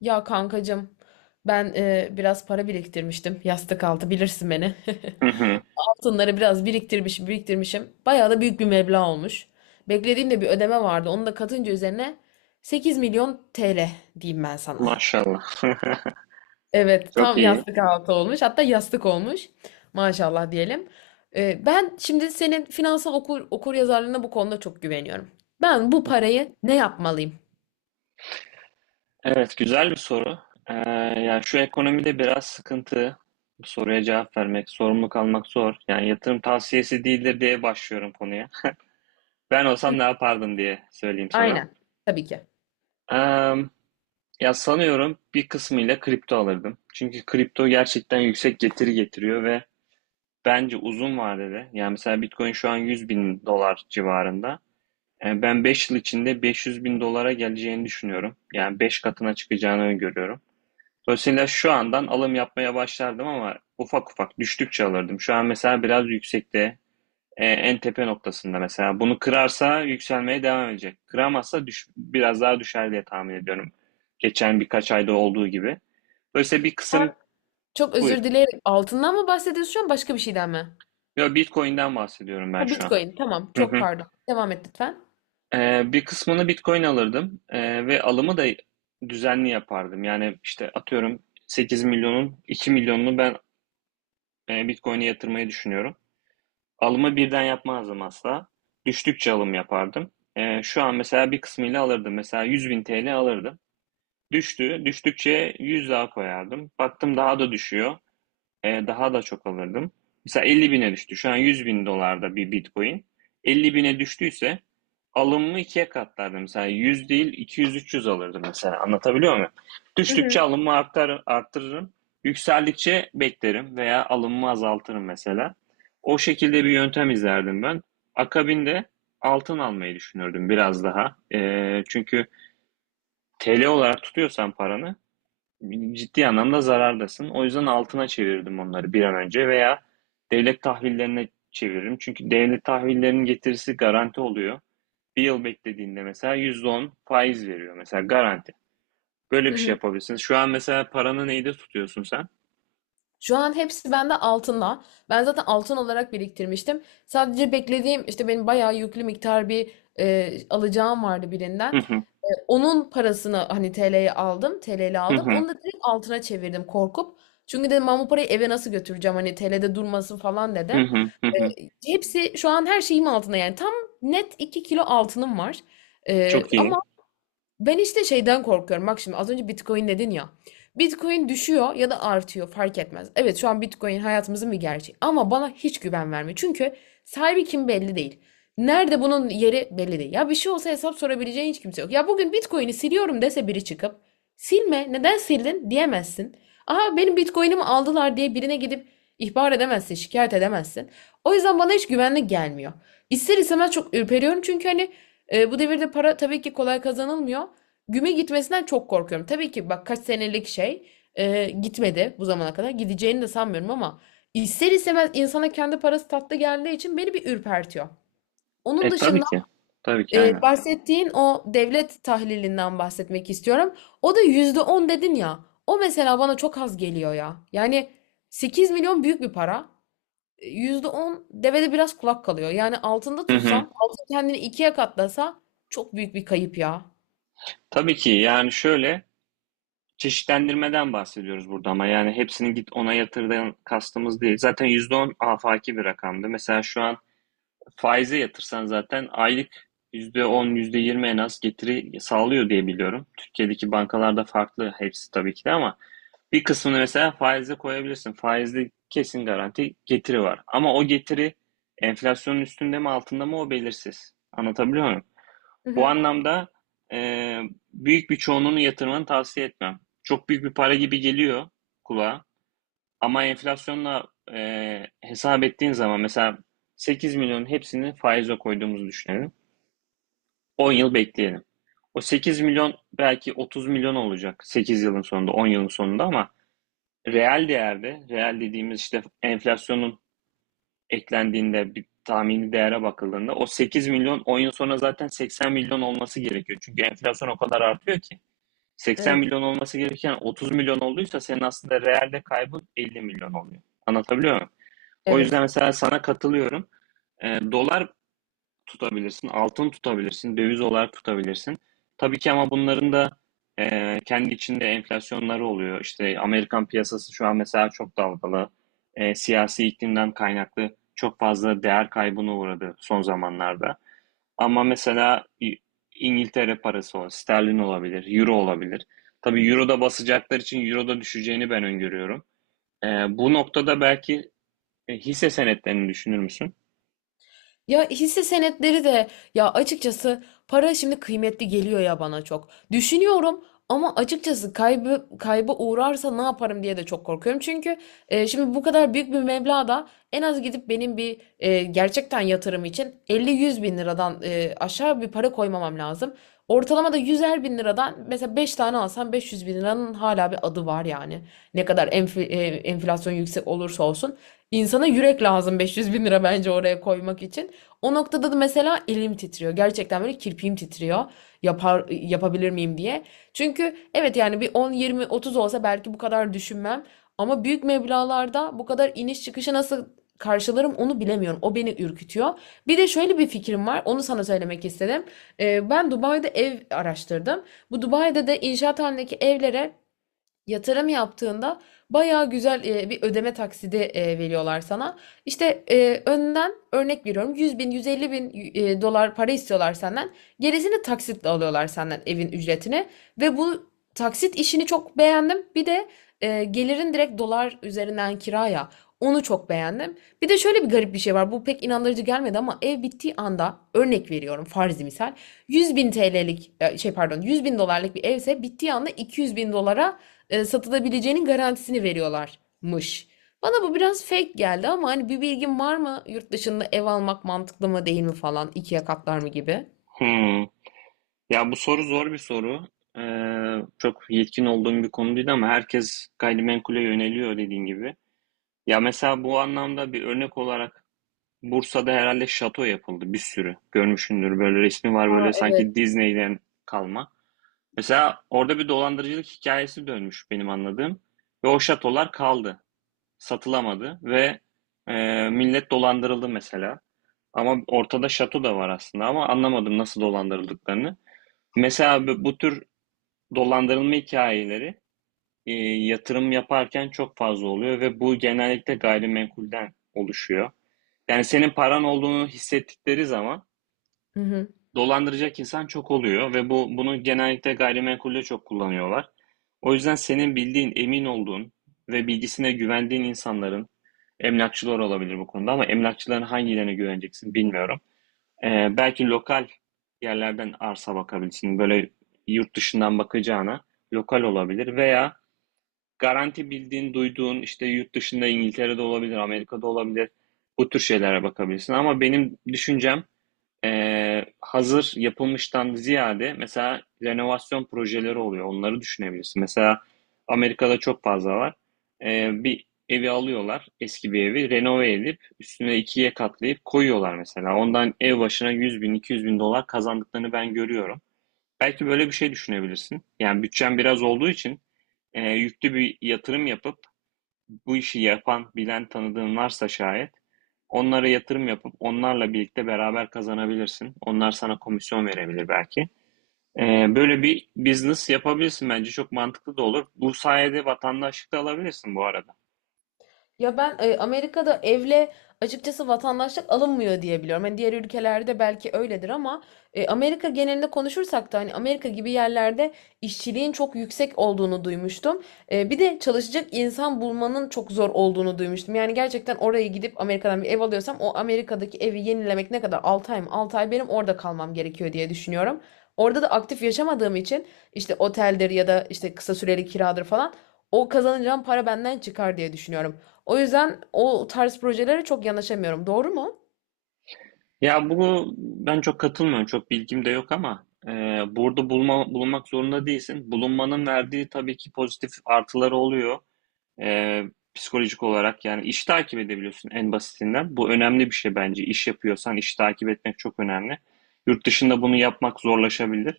Ya kankacığım ben biraz para biriktirmiştim yastık altı bilirsin beni. Hı hı. Altınları biraz biriktirmişim biriktirmişim. Bayağı da büyük bir meblağ olmuş. Beklediğimde bir ödeme vardı. Onu da katınca üzerine 8 milyon TL diyeyim ben sana. Maşallah. Evet Çok tam iyi. yastık altı olmuş. Hatta yastık olmuş. Maşallah diyelim. Ben şimdi senin finansal okur yazarlığına bu konuda çok güveniyorum. Ben bu parayı ne yapmalıyım? Evet, güzel bir soru. Ee, yani şu ekonomide biraz sıkıntı. Bu soruya cevap vermek, sorumluluk almak zor. Yani yatırım tavsiyesi değildir diye başlıyorum konuya. Ben Hı, olsam ne yapardım diye söyleyeyim sana. aynen. Tabii ki. Ee, ya sanıyorum bir kısmıyla kripto alırdım. Çünkü kripto gerçekten yüksek getiri getiriyor ve bence uzun vadede, yani mesela Bitcoin şu an 100 bin dolar civarında. Ben 5 yıl içinde 500 bin dolara geleceğini düşünüyorum. Yani 5 katına çıkacağını öngörüyorum. Dolayısıyla şu andan alım yapmaya başlardım ama ufak ufak düştükçe alırdım. Şu an mesela biraz yüksekte, en tepe noktasında mesela. Bunu kırarsa yükselmeye devam edecek. Kıramazsa biraz daha düşer diye tahmin ediyorum. Geçen birkaç ayda olduğu gibi. Dolayısıyla bir kısım. Çok Buyur. özür dilerim. Altından mı bahsediyorsun şu an başka bir şeyden mi? Yo, Bitcoin'den bahsediyorum Ha, ben şu an. Bitcoin. Tamam. Hı Çok hı. pardon. Devam et lütfen. Bir kısmını Bitcoin alırdım. Ve alımı da düzenli yapardım. Yani işte atıyorum 8 milyonun 2 milyonunu ben Bitcoin'e yatırmayı düşünüyorum. Alımı birden yapmazdım asla. Düştükçe alım yapardım. Şu an mesela bir kısmıyla alırdım. Mesela 100 bin TL alırdım. Düştü. Düştükçe 100 daha koyardım. Baktım daha da düşüyor. Daha da çok alırdım. Mesela 50 bine düştü. Şu an 100 bin dolarda bir Bitcoin. 50 bine düştüyse alımımı ikiye katlardım. Mesela 100 değil 200-300 alırdım mesela. Anlatabiliyor muyum? Hı Düştükçe hı. alımımı arttırırım. Yükseldikçe beklerim veya alımımı azaltırım mesela. O şekilde bir yöntem izlerdim ben. Akabinde altın almayı düşünürdüm biraz daha. Çünkü TL olarak tutuyorsan paranı ciddi anlamda zarardasın. O yüzden altına çevirdim onları bir an önce veya devlet tahvillerine çeviririm. Çünkü devlet tahvillerinin getirisi garanti oluyor. Bir yıl beklediğinde mesela %10 faiz veriyor mesela garanti. Böyle Hı bir şey hı. yapabilirsiniz. Şu an mesela paranı neyde tutuyorsun sen? Şu an hepsi bende altında. Ben zaten altın olarak biriktirmiştim. Sadece beklediğim işte benim bayağı yüklü miktar bir alacağım vardı Hı birinden. hı, Onun parasını hani TL'ye aldım. TL'li hı aldım. hı, Onu da direkt altına çevirdim korkup. Çünkü dedim ben bu parayı eve nasıl götüreceğim hani TL'de durmasın falan hı dedim. hı, hı hı. Hepsi şu an her şeyim altında, yani tam net 2 kilo altınım var. Ee, Çok iyi. ama ben işte şeyden korkuyorum. Bak şimdi az önce Bitcoin dedin ya. Bitcoin düşüyor ya da artıyor, fark etmez. Evet, şu an Bitcoin hayatımızın bir gerçeği ama bana hiç güven vermiyor. Çünkü sahibi kim belli değil. Nerede bunun yeri belli değil. Ya bir şey olsa hesap sorabileceğin hiç kimse yok. Ya bugün Bitcoin'i siliyorum dese biri çıkıp, silme neden sildin diyemezsin. Aha benim Bitcoin'imi aldılar diye birine gidip ihbar edemezsin, şikayet edemezsin. O yüzden bana hiç güvenli gelmiyor. İster istemez çok ürperiyorum, çünkü hani bu devirde para tabii ki kolay kazanılmıyor. Güme gitmesinden çok korkuyorum. Tabii ki bak, kaç senelik şey gitmedi bu zamana kadar. Gideceğini de sanmıyorum ama ister istemez insana kendi parası tatlı geldiği için beni bir ürpertiyor. Onun E, tabii dışında ki. Tabii ki aynen. Bahsettiğin o devlet tahlilinden bahsetmek istiyorum. O da %10 dedin ya. O mesela bana çok az geliyor ya. Yani 8 milyon büyük bir para. Yüzde on devede biraz kulak kalıyor. Yani altında Hı hı. tutsan, altın kendini ikiye katlasa çok büyük bir kayıp ya. Tabii ki yani şöyle. Çeşitlendirmeden bahsediyoruz burada ama yani hepsini git ona yatırdan kastımız değil. Zaten %10 afaki bir rakamdı. Mesela şu an faize yatırsan zaten aylık %10 yüzde yirmi en az getiri sağlıyor diye biliyorum. Türkiye'deki bankalarda farklı hepsi tabii ki de ama bir kısmını mesela faize koyabilirsin. Faizde kesin garanti getiri var. Ama o getiri enflasyonun üstünde mi altında mı o belirsiz. Anlatabiliyor muyum? Hı Bu hı. anlamda e, büyük bir çoğunluğunu yatırmanı tavsiye etmem. Çok büyük bir para gibi geliyor kulağa ama enflasyonla hesap ettiğin zaman mesela 8 milyonun hepsini faize koyduğumuzu düşünelim. 10 yıl bekleyelim. O 8 milyon belki 30 milyon olacak 8 yılın sonunda, 10 yılın sonunda ama reel değerde, reel dediğimiz işte enflasyonun eklendiğinde bir tahmini değere bakıldığında o 8 milyon 10 yıl sonra zaten 80 milyon olması gerekiyor. Çünkü enflasyon o kadar artıyor ki. 80 Evet. milyon olması gereken 30 milyon olduysa senin aslında realde kaybın 50 milyon oluyor. Anlatabiliyor muyum? O Evet. yüzden mesela sana katılıyorum. Dolar tutabilirsin, altın tutabilirsin, döviz olarak tutabilirsin. Tabii ki ama bunların da kendi içinde enflasyonları oluyor. İşte Amerikan piyasası şu an mesela çok dalgalı. Siyasi iklimden kaynaklı çok fazla değer kaybına uğradı son zamanlarda. Ama mesela İngiltere parası o. Sterlin olabilir, euro olabilir. Tabii euro da basacaklar için euro da düşeceğini ben öngörüyorum. Bu noktada belki hisse senetlerini düşünür müsün? Ya, hisse senetleri de ya, açıkçası para şimdi kıymetli geliyor ya bana, çok. Düşünüyorum ama açıkçası kaybı kayba uğrarsa ne yaparım diye de çok korkuyorum. Çünkü şimdi bu kadar büyük bir meblağda en az gidip benim bir gerçekten yatırım için elli yüz bin liradan aşağı bir para koymamam lazım. Ortalama da 100'er bin liradan mesela 5 tane alsam 500 bin liranın hala bir adı var yani. Ne kadar enflasyon yüksek olursa olsun. İnsana yürek lazım, 500 bin lira bence oraya koymak için. O noktada da mesela elim titriyor. Gerçekten böyle kirpiğim titriyor. Yapabilir miyim diye. Çünkü evet, yani bir 10, 20, 30 olsa belki bu kadar düşünmem. Ama büyük meblağlarda bu kadar iniş çıkışı nasıl karşılarım onu bilemiyorum. O beni ürkütüyor. Bir de şöyle bir fikrim var. Onu sana söylemek istedim. Ben Dubai'de ev araştırdım. Bu Dubai'de de inşaat halindeki evlere yatırım yaptığında bayağı güzel bir ödeme taksidi veriyorlar sana. İşte önden örnek veriyorum, 100 bin 150 bin dolar para istiyorlar senden. Gerisini taksitle alıyorlar senden, evin ücretini. Ve bu taksit işini çok beğendim. Bir de gelirin direkt dolar üzerinden kiraya, onu çok beğendim. Bir de şöyle bir garip bir şey var. Bu pek inandırıcı gelmedi ama ev bittiği anda, örnek veriyorum farzi misal, 100 bin TL'lik pardon, 100 bin dolarlık bir evse, bittiği anda 200 bin dolara satılabileceğinin garantisini veriyorlarmış. Bana bu biraz fake geldi ama hani bir bilgin var mı? Yurt dışında ev almak mantıklı mı değil mi falan, ikiye katlar mı gibi? Hmm. Ya bu soru zor bir soru. Çok yetkin olduğum bir konu değil ama herkes gayrimenkule yöneliyor dediğin gibi. Ya mesela bu anlamda bir örnek olarak Bursa'da herhalde şato yapıldı bir sürü. Görmüşsündür böyle resmi var, Aa, böyle evet. sanki Disney'den kalma. Mesela orada bir dolandırıcılık hikayesi dönmüş benim anladığım ve o şatolar kaldı. Satılamadı ve millet dolandırıldı mesela. Ama ortada şato da var aslında ama anlamadım nasıl dolandırıldıklarını. Mesela bu tür dolandırılma hikayeleri eee, yatırım yaparken çok fazla oluyor ve bu genellikle gayrimenkulden oluşuyor. Yani senin paran olduğunu hissettikleri zaman Hı hı. dolandıracak insan çok oluyor ve bu bunu genellikle gayrimenkulde çok kullanıyorlar. O yüzden senin bildiğin, emin olduğun ve bilgisine güvendiğin insanların emlakçılar olabilir bu konuda ama emlakçıların hangilerine güveneceksin bilmiyorum. Belki lokal yerlerden arsa bakabilirsin. Böyle yurt dışından bakacağına lokal olabilir veya garanti bildiğin, duyduğun işte yurt dışında İngiltere'de olabilir, Amerika'da olabilir. Bu tür şeylere bakabilirsin ama benim düşüncem hazır yapılmıştan ziyade mesela renovasyon projeleri oluyor. Onları düşünebilirsin. Mesela Amerika'da çok fazla var. Bir evi alıyorlar, eski bir evi renove edip üstüne ikiye katlayıp koyuyorlar mesela. Ondan ev başına 100 bin, 200 bin dolar kazandıklarını ben görüyorum. Belki böyle bir şey düşünebilirsin. Yani bütçen biraz olduğu için yüklü bir yatırım yapıp bu işi yapan, bilen tanıdığın varsa şayet onlara yatırım yapıp onlarla birlikte beraber kazanabilirsin. Onlar sana komisyon verebilir belki. Böyle bir business yapabilirsin, bence çok mantıklı da olur. Bu sayede vatandaşlık da alabilirsin bu arada. Ya ben Amerika'da evle açıkçası vatandaşlık alınmıyor diye biliyorum. Hani diğer ülkelerde belki öyledir ama Amerika genelinde konuşursak da hani Amerika gibi yerlerde işçiliğin çok yüksek olduğunu duymuştum. Bir de çalışacak insan bulmanın çok zor olduğunu duymuştum. Yani gerçekten oraya gidip Amerika'dan bir ev alıyorsam, o Amerika'daki evi yenilemek ne kadar? 6 ay mı? 6 ay benim orada kalmam gerekiyor diye düşünüyorum. Orada da aktif yaşamadığım için, işte oteldir ya da işte kısa süreli kiradır falan, o kazanacağım para benden çıkar diye düşünüyorum. O yüzden o tarz projelere çok yanaşamıyorum. Doğru mu? Ya bu ben çok katılmıyorum. Çok bilgim de yok ama burada bulunmak zorunda değilsin. Bulunmanın verdiği tabii ki pozitif artıları oluyor. Ee, psikolojik olarak yani iş takip edebiliyorsun en basitinden. Bu önemli bir şey bence. İş yapıyorsan iş takip etmek çok önemli. Yurt dışında bunu yapmak zorlaşabilir.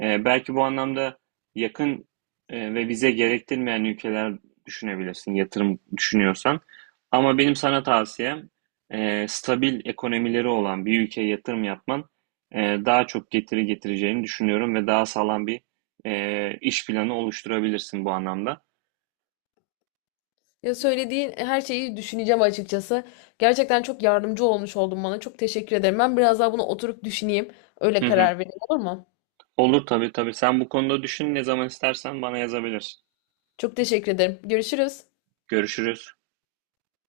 Belki bu anlamda yakın ve vize gerektirmeyen ülkeler düşünebilirsin, yatırım düşünüyorsan. Ama benim sana tavsiyem stabil ekonomileri olan bir ülkeye yatırım yapman e, daha çok getiri getireceğini düşünüyorum ve daha sağlam bir iş planı oluşturabilirsin bu anlamda. Ya, söylediğin her şeyi düşüneceğim açıkçası. Gerçekten çok yardımcı olmuş oldun bana. Çok teşekkür ederim. Ben biraz daha bunu oturup düşüneyim. Hı Öyle hı. karar vereyim, olur mu? Olur tabii tabii. Sen bu konuda düşün, ne zaman istersen bana yazabilirsin. Çok teşekkür ederim. Görüşürüz. Görüşürüz.